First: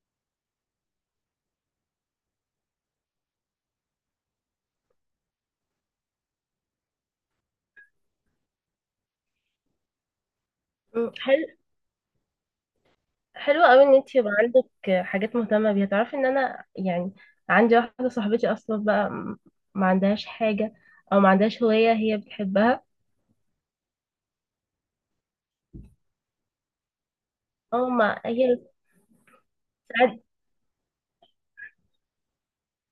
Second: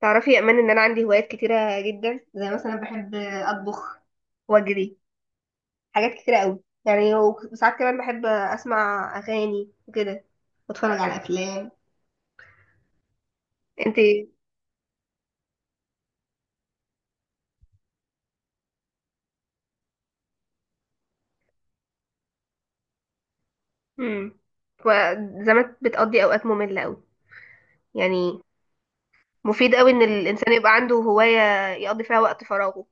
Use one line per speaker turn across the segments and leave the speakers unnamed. تعرفي يا امان ان انا عندي هوايات كتيره جدا، زي مثلا بحب اطبخ واجري حاجات كتيره قوي يعني، وساعات كمان بحب اسمع اغاني وكده واتفرج
مم.
على
حلو.
افلام.
حلو قوي ان
انت
انت يبقى عندك حاجات مهتمه بيها. تعرفي ان انا يعني عندي واحده صاحبتي اصلا بقى ما عندهاش حاجه، او ما عندهاش هوايه هي بتحبها.
امم. وزمان بتقضي اوقات ممله قوي،
او ما
يعني
هي
مفيد قوي ان
ساعات.
الانسان يبقى عنده هوايه يقضي فيها وقت فراغه.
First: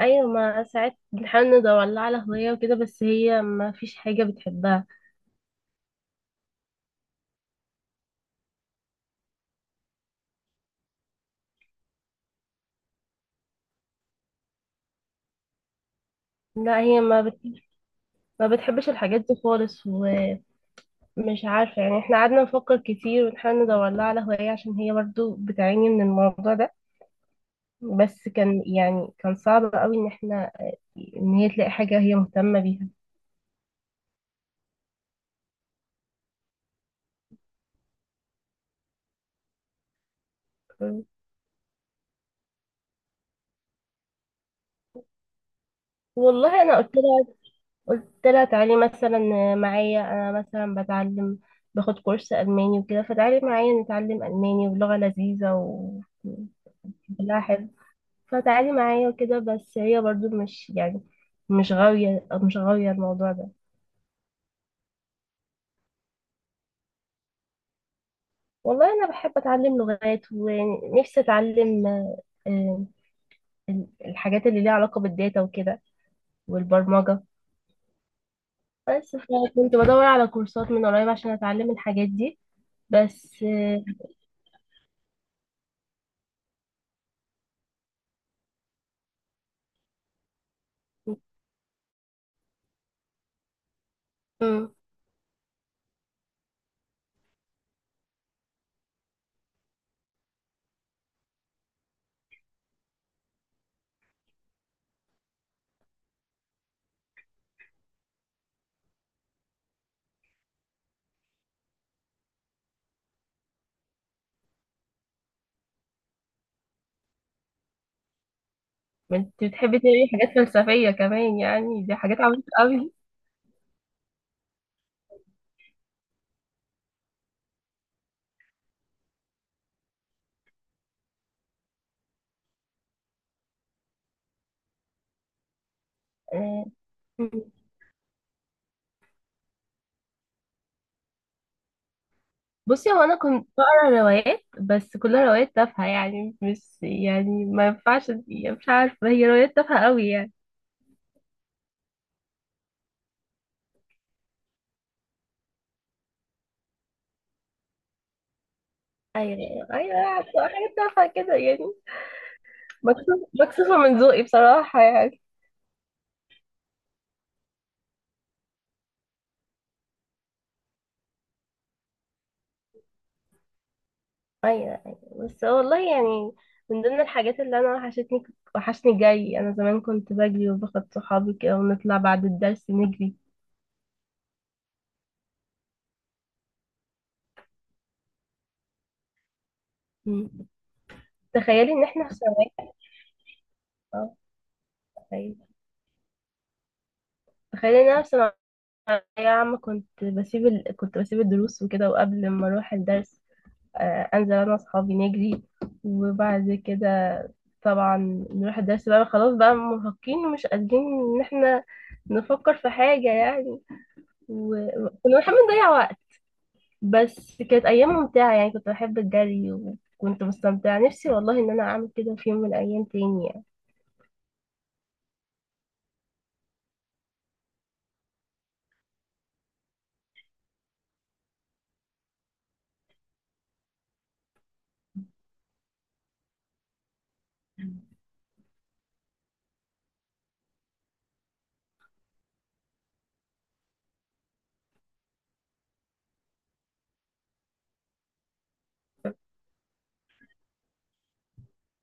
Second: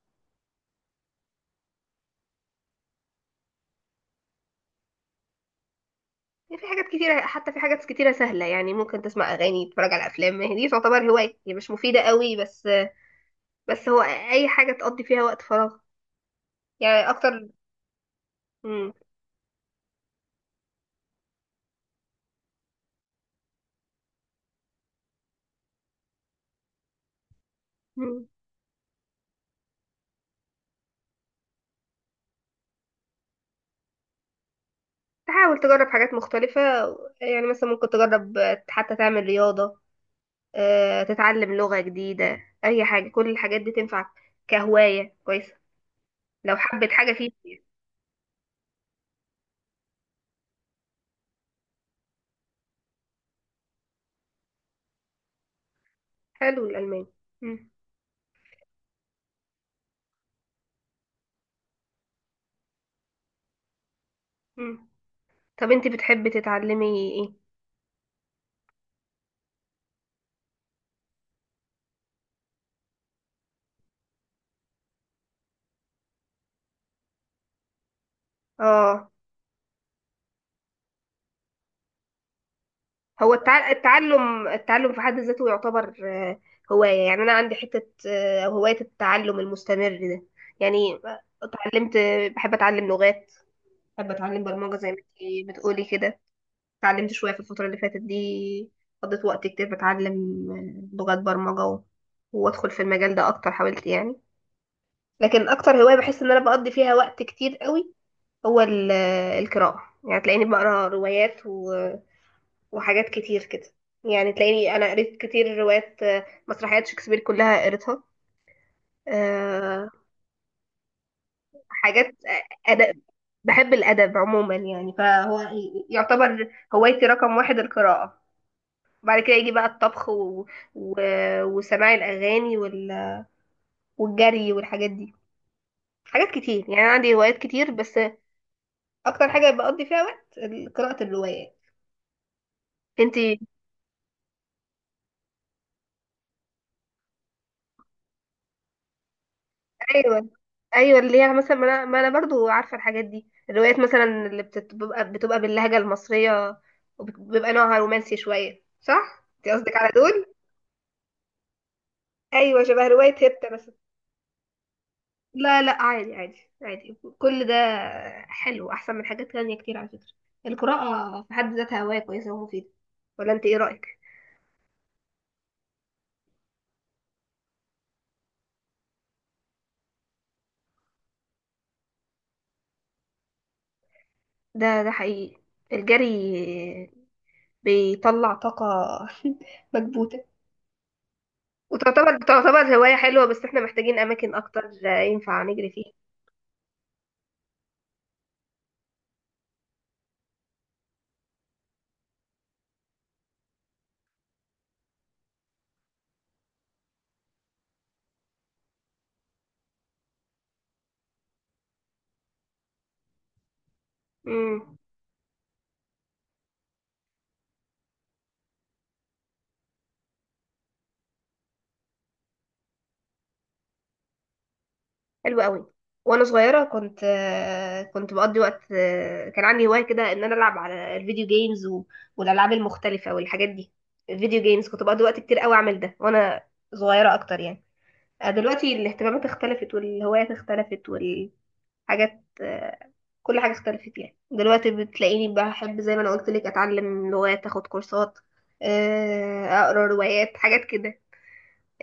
ايوه، ما ساعات بنحاول ندور لها على هوايه وكده، بس هي ما فيش حاجه بتحبها.
يعني في حاجات كتيره، حتى في حاجات كتيره سهله، يعني ممكن تسمع اغاني، تتفرج على افلام. ما هي دي تعتبر هوايه، هي مش مفيده قوي بس هو اي حاجه تقضي فيها وقت فراغ
لا، هي
يعني اكتر.
ما بتحبش
مم.
الحاجات دي خالص، ومش عارفه يعني. احنا قعدنا نفكر كتير ونحاول ندور لها على هوايه عشان هي برضو بتعاني من الموضوع ده.
مم.
بس كان صعب قوي ان هي تلاقي حاجة هي مهتمة بيها.
تحاول تجرب حاجات مختلفة. يعني مثلا ممكن تجرب حتى تعمل رياضة. تتعلم لغة جديدة. أي حاجة، كل الحاجات دي تنفعك كهواية كويسة لو
والله انا
حبت
قلت
حاجة
لها
فيه.
قلت لها تعالي مثلا معايا. انا مثلا بتعلم، باخد كورس الماني وكده، فتعالي معايا نتعلم الماني، ولغة لذيذة و
حلو الألماني.
كلها حلو.
مم.
فتعالي معايا وكده، بس هي برضو مش يعني مش غاوية الموضوع ده.
مم. طب أنت بتحبي تتعلمي إيه؟
والله انا بحب اتعلم لغات، ونفسي اتعلم آه، الحاجات اللي ليها علاقة بالداتا وكده، والبرمجة.
آه
بس كنت بدور على كورسات من قريب عشان اتعلم الحاجات دي
هو
بس
التع- التعلم التعلم في حد ذاته يعتبر هواية. يعني أنا عندي حتة هواية التعلم المستمر ده يعني. اتعلمت، بحب أتعلم لغات، بحب أتعلم
مم.
برمجة زي ما أنت بتقولي كده. اتعلمت شوية في الفترة اللي فاتت دي، قضيت وقت كتير بتعلم لغات برمجة وادخل في المجال ده اكتر، حاولت يعني. لكن اكتر هواية بحس ان انا بقضي فيها وقت كتير قوي هو القراءة. يعني تلاقيني بقرا روايات وحاجات كتير كده. يعني تلاقيني انا قريت كتير روايات، مسرحيات شكسبير كلها قريتها.
انت بتحبي
آه،
تقري حاجات فلسفية كمان؟ يعني دي
حاجات
حاجات عميقة قوي.
أدب. بحب الأدب عموما يعني، فهو يعتبر هوايتي رقم واحد القراءة. وبعد كده يجي بقى الطبخ و... وسماع الاغاني والجري والحاجات دي. حاجات
آه،
كتير يعني، انا عندي
مم.
هوايات كتير بس. اكتر حاجه بقضي فيها وقت قراءه الروايات.
بصي هو انا
انتي؟
كنت بقرا روايات، بس كلها روايات تافهة يعني، مش يعني ما ينفعش، يعني مش عارفة، هي روايات تافهة قوي
ايوه،
يعني.
ايوه اللي هي مثلا ما انا برضو عارفه الحاجات دي، الروايات مثلا اللي بتبقى باللهجه المصريه، وبيبقى نوعها رومانسي شويه. صح، انت
ايوه،
قصدك على
ايوه،
دول؟
عارفة، حاجات تافهة كده يعني.
ايوه، شبه روايه
مكسوفة
هبته مثلا.
مكسوفة من ذوقي بصراحة يعني.
لا لا عادي عادي عادي كل ده. حلو، احسن من حاجات تانية كتير على فكرة. القراءة في حد ذاتها هواية كويسة ومفيدة، ولا انت ايه رأيك؟
ايوه، ايوه، بس والله يعني، من ضمن الحاجات اللي انا وحشتني، وحشني جري. انا زمان كنت بجري وباخد صحابي كده، ونطلع بعد الدرس نجري.
ده حقيقي، الجري بيطلع طاقة مكبوتة.
مم. تخيلي ان احنا في
وتعتبر
ثانوية.
تعتبر هواية حلوة، بس احنا محتاجين
اه
اماكن اكتر ينفع
تخيلي
نجري فيها.
تخيلي ان انا في ثانوية عامة، كنت بسيب الدروس وكده، وقبل ما اروح الدرس، انزل انا واصحابي نجري. وبعد كده طبعا نروح الدرس، بقى خلاص بقى مرهقين ومش قادرين ان احنا نفكر في حاجة يعني،
مم.
وكنا بنحب نضيع وقت. بس كانت ايام ممتعه يعني، كنت بحب الجري وكنت مستمتعه، نفسي والله ان انا اعمل كده في يوم من الايام تاني يعني.
حلو قوي. وانا صغيره كنت، كنت بقضي وقت، كان عندي هوايه كده ان انا العب على الفيديو جيمز والالعاب المختلفه والحاجات دي. الفيديو جيمز كنت بقضي وقت كتير قوي اعمل ده وانا صغيره اكتر يعني. دلوقتي الاهتمامات اختلفت والهوايات اختلفت والحاجات، كل حاجه اختلفت يعني. دلوقتي بتلاقيني بحب زي ما انا قلت لك اتعلم لغات، اخد كورسات، اقرا روايات حاجات كده.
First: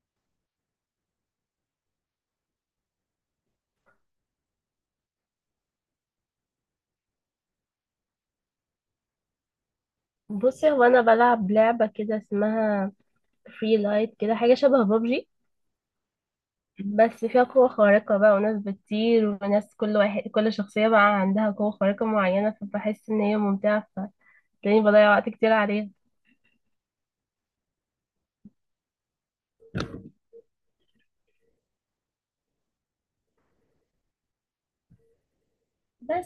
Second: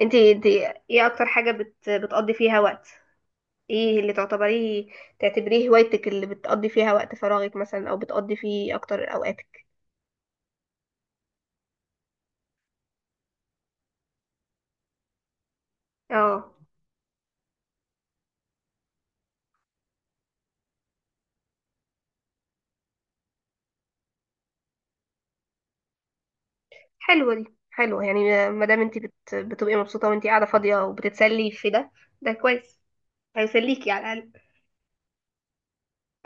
انتي ايه اكتر حاجه بتقضي فيها وقت، ايه اللي تعتبريه هوايتك اللي بتقضي فيها وقت فراغك مثلا، او بتقضي فيه اكتر اوقاتك؟
بصي هو انا بلعب لعبه كده اسمها فري لايت، كده حاجه شبه بابجي،
اه،
بس فيها قوة خارقة بقى، وناس بتطير، وناس كل شخصية بقى عندها قوة خارقة معينة، فبحس إن هي ممتعة، فتلاقيني بضيع وقت كتير عليها.
حلوه دي، حلوه يعني ما دام انت بتبقي مبسوطه وانت قاعده فاضيه وبتتسلي في ده، ده كويس، هيسليكي على الاقل.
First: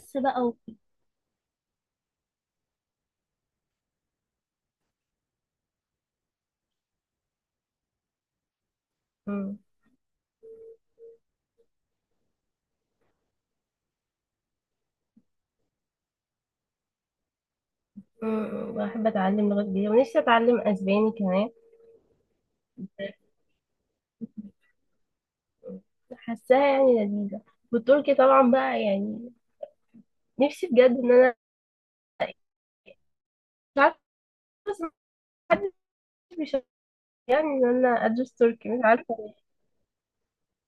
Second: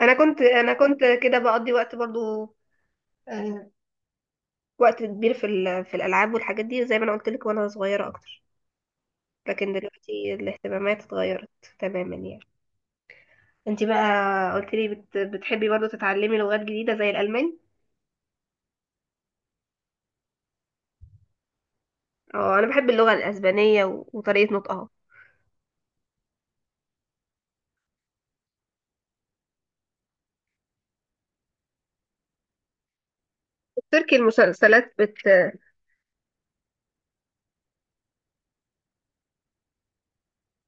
انا كنت
بقى
انا كنت كده بقضي وقت برضو، آه، وقت كبير في الالعاب والحاجات دي زي ما انا قلت لك وانا صغيره اكتر.
مم.
لكن دلوقتي الاهتمامات اتغيرت تماما يعني. انت بقى قلت لي بتحبي برضو تتعلمي لغات جديده زي الالماني.
مم. بحب أتعلم لغات جديدة، ونفسي أتعلم أسباني كمان،
اه، انا بحب اللغة الاسبانية وطريقة نطقها.
حاساها يعني لذيذة. والتركي طبعا بقى يعني، نفسي بجد ان انا مش عارفه،
التركي،
بس
المسلسلات
محدش بيشجعني ان انا ادرس تركي، مش عارفه ليه.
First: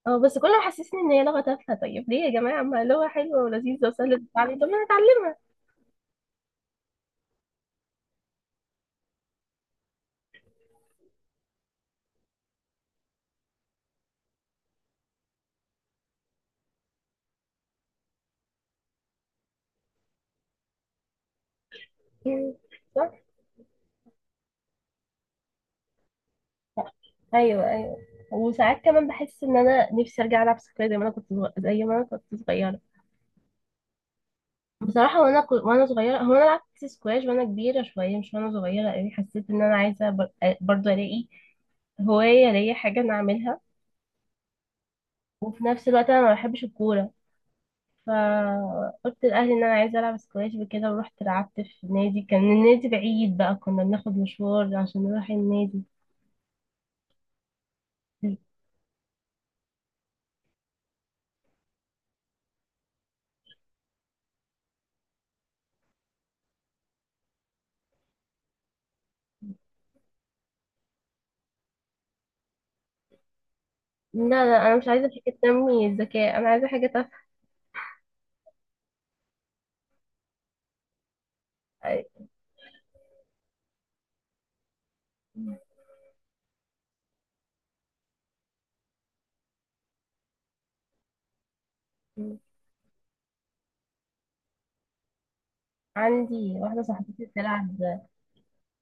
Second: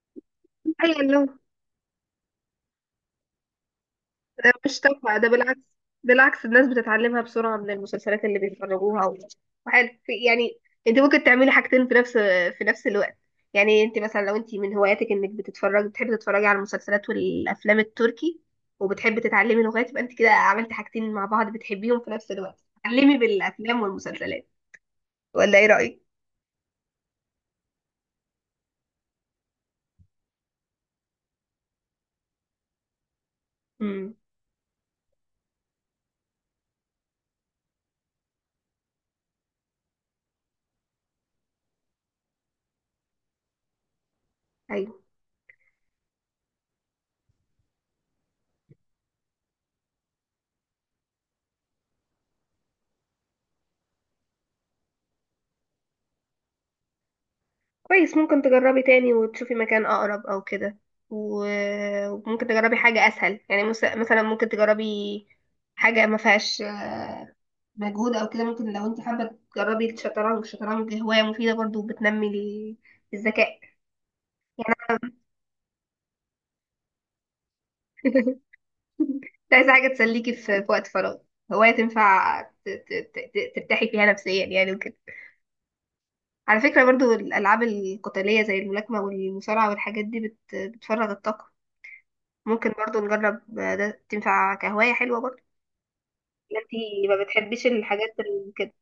اه بس كله
هي
محسسني ان هي
اللغة.
لغه تافهه. طيب ليه يا جماعه؟ ما لغه حلوه ولذيذه وسهله
أنا
التعلم، طب
مش
ما
تافهة ده،
نتعلمها.
بالعكس. بالعكس الناس بتتعلمها بسرعة من المسلسلات اللي بيتفرجوها وحاجة يعني، انت ممكن تعملي حاجتين في نفس الوقت. يعني انت مثلا لو انت من هواياتك انك بتتفرجي، بتحبي تتفرجي على المسلسلات والافلام التركي، وبتحبي تتعلمي لغات، يبقى انت كده عملتي حاجتين مع بعض بتحبيهم في نفس
يعني
الوقت،
صح.
تتعلمي بالافلام والمسلسلات. ولا ايه رأيك؟
ايوه، ايوه. وساعات كمان بحس ان انا نفسي ارجع العب سكواش زي ما انا كنت صغيره.
امم،
بصراحه وانا صغيره، هو انا لعبت سكواش وانا كبيره شويه، مش وانا صغيره قوي. حسيت ان انا عايزه برضه الاقي هوايه ليا، حاجه انا اعملها، وفي نفس الوقت انا ما بحبش الكوره. فقلت لأهلي إن أنا عايزة ألعب سكواش وكده، ورحت لعبت في نادي، كان النادي بعيد بقى، كنا بناخد مشوار عشان نروح النادي.
كويس. ممكن تجربي تاني وتشوفي مكان أقرب أو كده، وممكن تجربي حاجة أسهل يعني. مثلا ممكن تجربي حاجة ما فيهاش مجهود أو كده. ممكن لو أنت حابة تجربي الشطرنج، الشطرنج هواية مفيدة برضو وبتنمي الذكاء
لا، لا، أنا مش
يعني.
عايزة حاجة تنمي الذكاء، أنا عايزة حاجة تفهم.
أنت عايزة حاجة تسليكي في وقت فراغ، هواية تنفع ترتاحي فيها نفسيا يعني وكده. على فكرة برضو الألعاب القتالية زي الملاكمة والمصارعة والحاجات دي بتفرغ الطاقة. ممكن برضو نجرب ده، تنفع كهواية حلوة برضو،
عندي
إن
واحدة
انتي ما
صاحبتي
بتحبيش
بتلعب.
الحاجات كده.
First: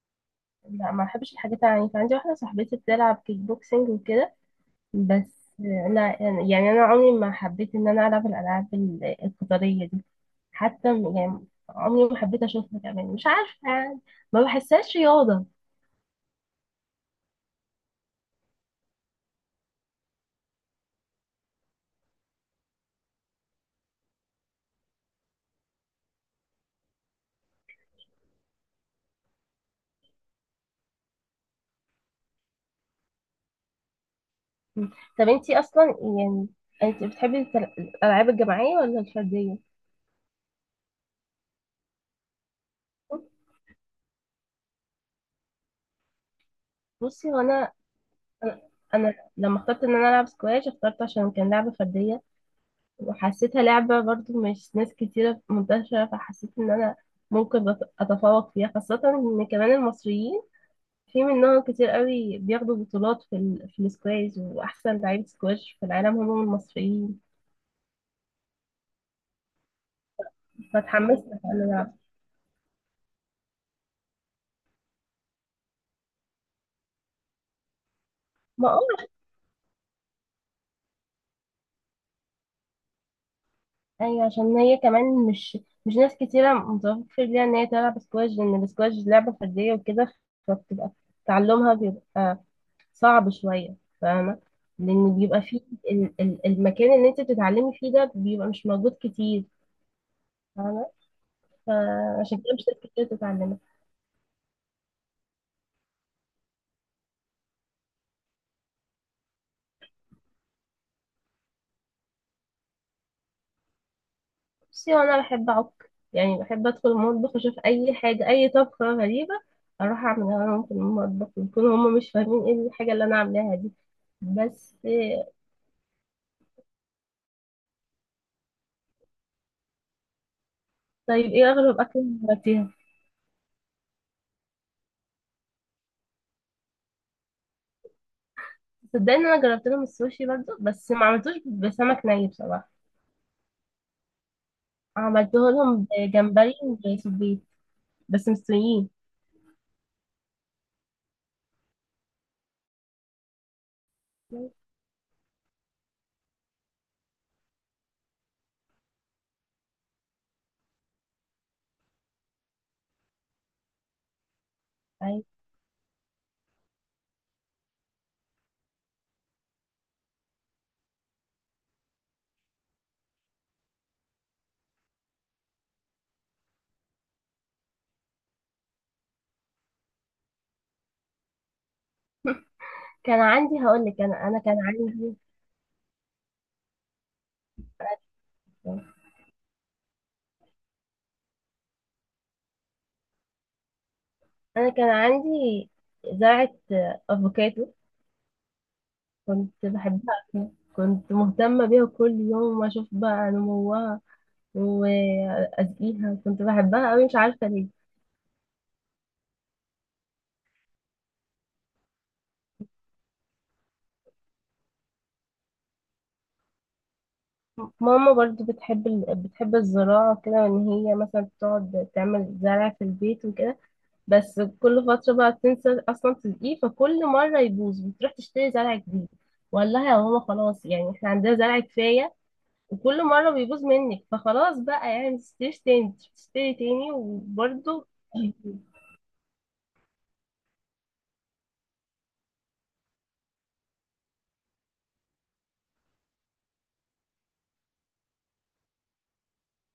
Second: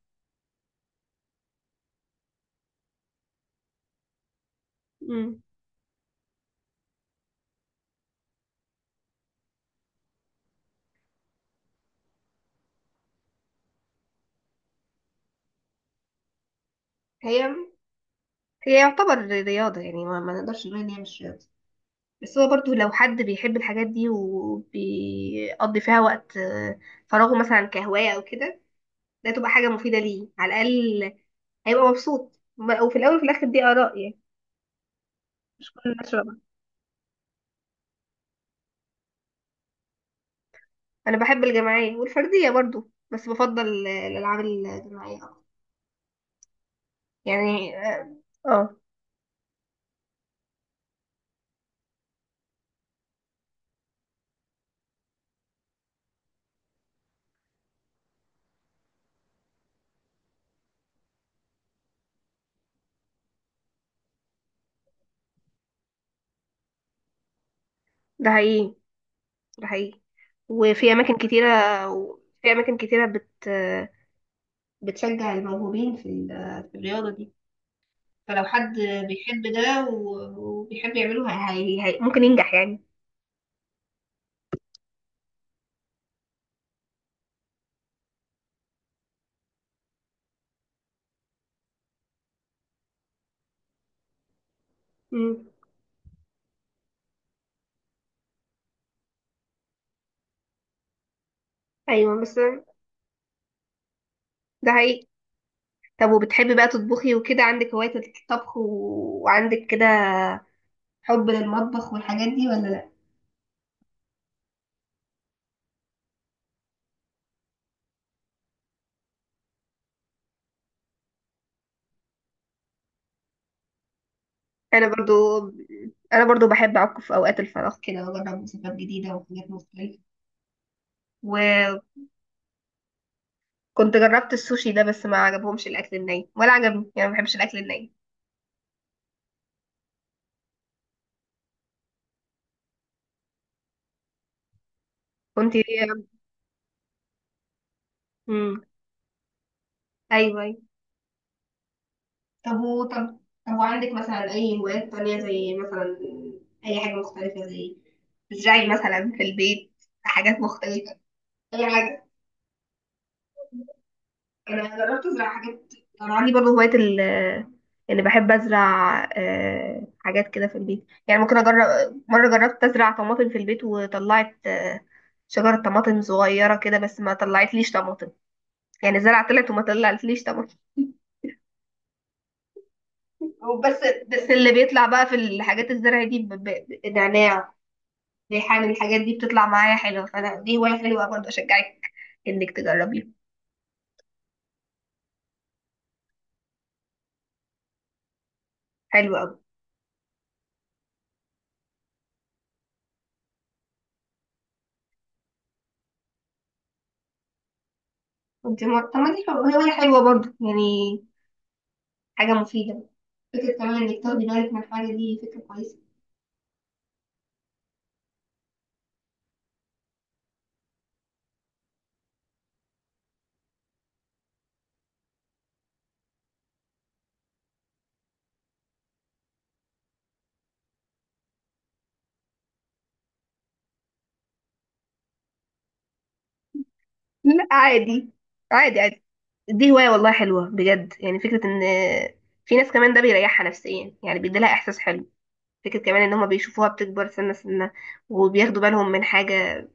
لا، ما بحبش الحاجات العنيفة. عندي واحدة صاحبتي بتلعب كيك بوكسينج وكده،
مم.
بس أنا يعني أنا عمري ما حبيت إن أنا ألعب الألعاب القتالية دي، حتى يعني عمري ما حبيت أشوفها كمان، مش عارفة يعني، ما بحسهاش رياضة.
هي هي يعتبر رياضة يعني، ما نقدرش نقول ان هي مش رياضة. بس هو برضو لو حد بيحب الحاجات دي وبيقضي فيها وقت فراغه مثلا كهواية او كده، ده تبقى حاجة مفيدة ليه على الأقل. هيبقى مبسوط وفي الأول وفي الآخر دي آراء يعني،
مم. طب انتي
مش
اصلا
كل الناس شبه بعض.
يعني انتي بتحبي الالعاب الجماعيه ولا الفرديه؟
أنا بحب الجماعية والفردية برضو، بس بفضل الألعاب الجماعية أكتر
بصي هو انا
يعني، اه.
انا
آه،
أنا لما اخترت ان انا العب سكواش، اخترت عشان كان لعبه فرديه، وحسيتها لعبه برضو مش ناس كتيره منتشره، فحسيت ان انا ممكن اتفوق فيها، خاصه ان كمان المصريين في منهم كتير قوي بياخدوا بطولات في السكواش، واحسن لعيبه سكواش في العالم هم المصريين،
ده حقيقي، ده حقيقي، وفي أماكن
فاتحمست ان
كتيرة.
انا العب.
في أماكن كتيرة بتشجع الموهوبين في الرياضة دي. فلو
ما
حد بيحب ده وبيحب يعمله، ممكن ينجح يعني.
ايوه، عشان هي كمان مش ناس كتيره متوفر ليها ان هي تلعب سكواش، لان السكواش لعبه فرديه وكده، فبتبقى تعلمها بيبقى صعب شويه، فاهمه؟ لان بيبقى
مم.
فيه المكان اللي انت بتتعلمي فيه ده بيبقى مش موجود كتير، فاهمه؟
أيوة بس
فعشان كده مش ناس كتير بتتعلمها.
ده حقيقي. طب وبتحبي بقى تطبخي وكده؟ عندك هواية الطبخ وعندك كده حب للمطبخ والحاجات دي ولا لأ؟
بصي انا بحب اعك يعني، بحب ادخل المطبخ اشوف اي حاجه، اي طبخه غريبه اروح اعملها لهم في المطبخ، يكونوا هم مش فاهمين ايه الحاجه اللي انا عاملاها دي بس.
أنا برضو أنا برضو بحب أعك في أوقات الفراغ كده وأجرب وصفات جديدة وحاجات مختلفة
طيب ايه
و...
اغرب اكل جربتيها؟
كنت جربت السوشي ده، بس ما عجبهمش الاكل الني ولا عجبني يعني، ما بحبش الاكل الني.
صدقني انا جربت لهم السوشي برضو، بس ما عملتوش بسمك ني بصراحه، عملته
كنت
لهم بجمبري وسبيط، بس
امم،
مستويين.
ايوه ايوه. طب و طب طب وعندك مثلا اي هوايات تانية؟ زي مثلا اي حاجه مختلفه، زي تزرعي مثلا في البيت حاجات مختلفه، اي حاجه. انا جربت
أيوة.
ازرع حاجات. انا عندي برضه هوايه يعني بحب ازرع حاجات كده في البيت، يعني ممكن اجرب. مره جربت ازرع طماطم في البيت وطلعت شجره طماطم صغيره كده، بس ما طلعتليش طماطم يعني. زرع طلعت وما طلعتليش طبعا.
كان عندي
بس
هقول لك انا
بس
انا
اللي بيطلع بقى في الحاجات الزرع دي نعناع، ريحان، الحاجات دي بتطلع معايا حلوة. فانا دي هواية حلوة برضه، اشجعك انك تجربيها.
كان عندي زرعه افوكادو.
حلوة قوي.
كنت بحبها أوي. كنت مهتمه بيها كل يوم، واشوف بقى نموها واسقيها، كنت بحبها قوي مش عارفه ليه.
انت ما، طب ما دي هواية حلوة برضه يعني، حاجة مفيدة. فكرة كمان انك تاخدي بالك من الحاجة دي، فكرة كويسة.
ماما برضو بتحب الزراعة كده، ان هي مثلا تقعد تعمل زرع في البيت وكده، بس كل فترة بقى تنسى اصلا تسقيه، فكل مرة يبوظ بتروح تشتري زرع جديد. والله يا ماما خلاص، يعني احنا عندنا زرع كفاية، وكل مرة بيبوظ منك فخلاص بقى، يعني متشتريش تاني، تشتري تاني
لا
وبرضو.
عادي عادي عادي. دي هواية والله حلوة بجد يعني. فكرة ان في ناس كمان ده بيريحها نفسيا يعني، بيديلها احساس حلو. فكرة كمان ان هما بيشوفوها بتكبر سنة سنة، وبياخدوا بالهم من حاجة،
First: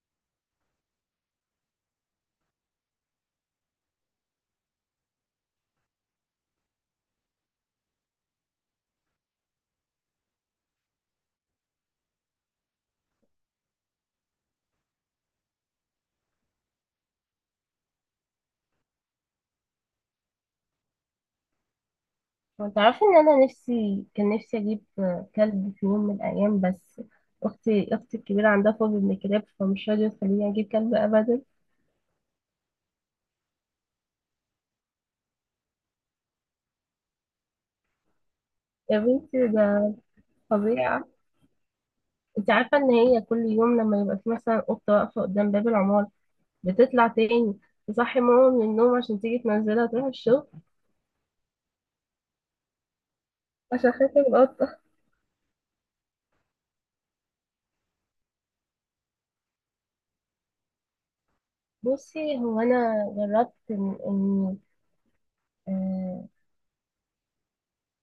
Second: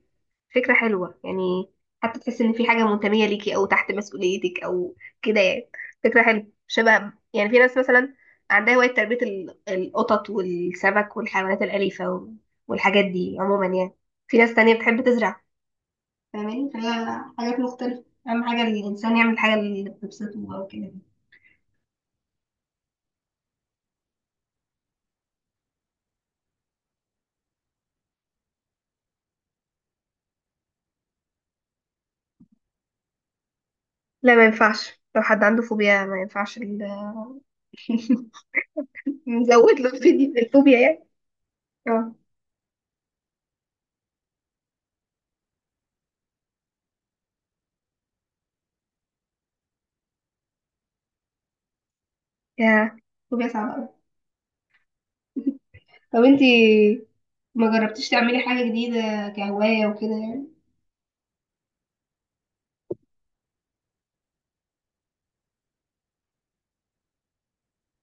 فكرة حلوة يعني. حتى تحس ان في حاجة منتمية ليكي او تحت مسؤوليتك او كده يعني، فكرة حلوة. شبه يعني في ناس مثلا عندها هواية تربية القطط والسمك والحيوانات الأليفة والحاجات دي عموما يعني. في ناس تانية بتحب تزرع، فاهماني؟ فهي حاجات مختلفة، أهم حاجة الإنسان يعمل الحاجة اللي بتبسطه أو كده.
تعرفي ان انا كان نفسي اجيب كلب في يوم من الايام، بس اختي الكبيرة عندها فوبيا من الكلاب، فمش راضية تخليني اجيب كلب ابدا.
لا ما ينفعش لو حد عنده فوبيا، ما ينفعش
يا بنتي
نزود له
ده
الفوبيا يعني.
فظيعة.
اه.
انت عارفة ان هي كل يوم لما يبقى في مثلا قطة واقفة قدام باب العمارة، بتطلع تاني تصحي ماما من النوم عشان تيجي تنزلها تروح الشغل،
يا فوبيا صعبة أوي.
عشان خاطر القطة.
طب انتي، ما جربتيش تعملي حاجة جديدة كهواية وكده يعني؟
بصي هو انا جربت إن آه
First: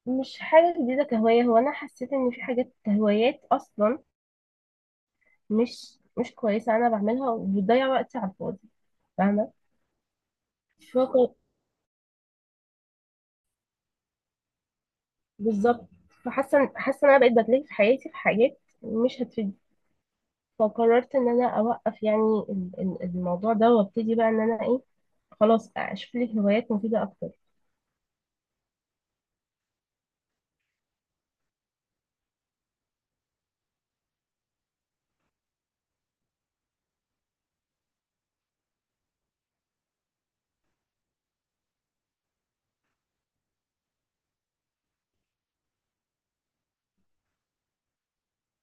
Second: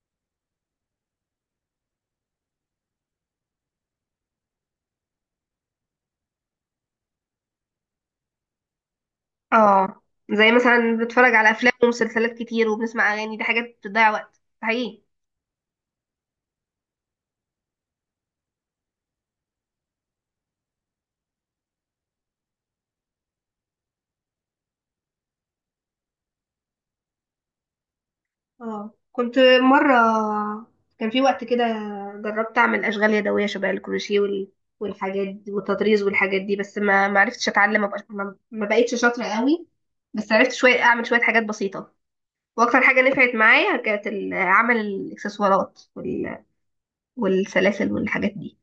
مش حاجة جديدة كهواية، هو انا حسيت ان في حاجات هوايات اصلا مش كويسة انا بعملها، وبتضيع وقتي على الفاضي، فاهمة؟
اه، زي مثلا بتفرج
فوق
على افلام ومسلسلات كتير وبنسمع اغاني، دي حاجات بتضيع وقت حقيقي.
بالظبط. فحاسة ان انا بقيت بتلاقي في حياتي في حاجات مش هتفيدني، فقررت ان انا اوقف يعني الموضوع ده، وابتدي بقى ان انا ايه، خلاص اشوف لي هوايات مفيده اكتر.
اه، كنت مرة، كان في وقت كده جربت أعمل أشغال يدوية شبه الكروشيه والحاجات دي والتطريز والحاجات دي، بس ما عرفتش أتعلم، ما بقاش- ما ما بقيتش شاطرة قوي. بس عرفت شوية أعمل شوية حاجات بسيطة. وأكتر حاجة نفعت معايا كانت عمل الإكسسوارات والسلاسل والحاجات دي،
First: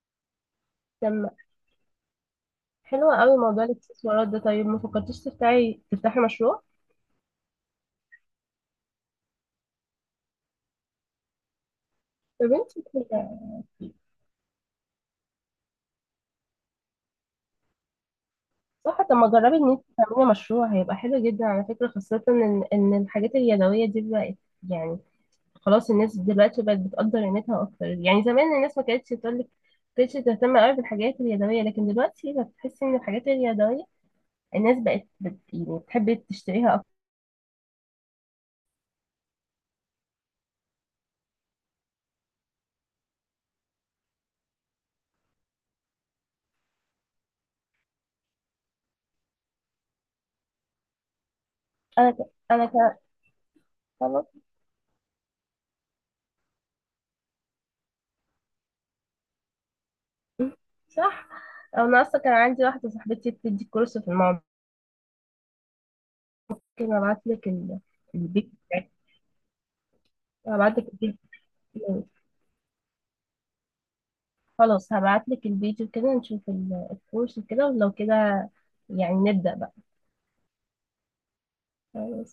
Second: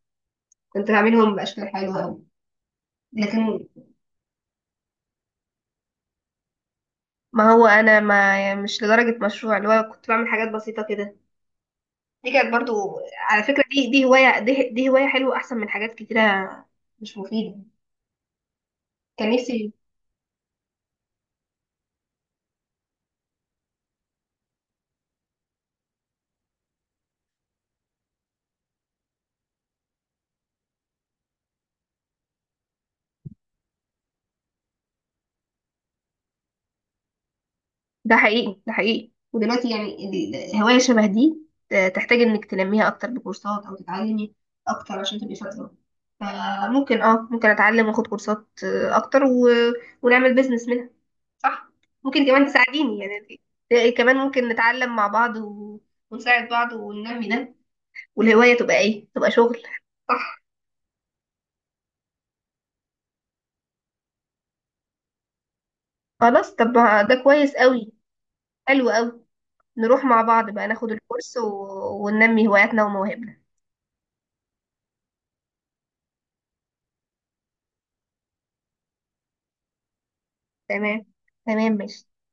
كنت
لما،
بعملهم بأشكال حلوة أوي.
حلوه قوي موضوع
لكن،
الاكسسوارات ده. طيب ما فكرتيش تفتحي مشروع
ما هو انا ما يعني مش لدرجة مشروع، اللي هو كنت بعمل حاجات بسيطة كده، دي
يا
كانت برضو.
بنتي كده؟
على فكرة دي هواية دي هواية حلوة، احسن من حاجات كتيرة مش مفيدة.
صح. طب ما
كان
جربي ان
نفسي.
انت تعملي مشروع، هيبقى حلو جدا على فكره، خاصه ان الحاجات اليدويه دي بقت يعني خلاص. الناس دلوقتي بقت بتقدر قيمتها اكتر. يعني زمان الناس ما كانتش تقول لك، كانتش تهتم قوي بالحاجات اليدويه، لكن دلوقتي بتحسي ان الحاجات اليدويه الناس بقت يعني بتحب تشتريها اكتر.
ده حقيقي، ده حقيقي، ودلوقتي يعني هواية شبه دي تحتاج انك تنميها اكتر بكورسات او تتعلمي أكتر عشان تبقي شاطرة. فممكن اه، ممكن اتعلم واخد كورسات اكتر ونعمل بيزنس منها. صح.
انا ك...
ممكن كمان
انا ك...
تساعديني يعني، كمان
خلاص.
ممكن نتعلم مع بعض ونساعد بعض وننمي ده، والهواية تبقى ايه؟ تبقى شغل. صح.
صح. او انا اصلا كان عندي واحده صاحبتي بتدي كورس في الموضوع،
خلاص طب
ممكن
ما
ابعت
ده
لك
كويس قوي.
البيج
حلو
بتاعك.
قوي، نروح مع بعض بقى
ابعت لك
ناخد
البيج.
الكورس وننمي هواياتنا ومواهبنا.
خلاص، هبعت لك الفيديو كده نشوف الكورس وكده، ولو كده يعني نبدأ بقى.
تمام، تمام، ماشي.
خلاص.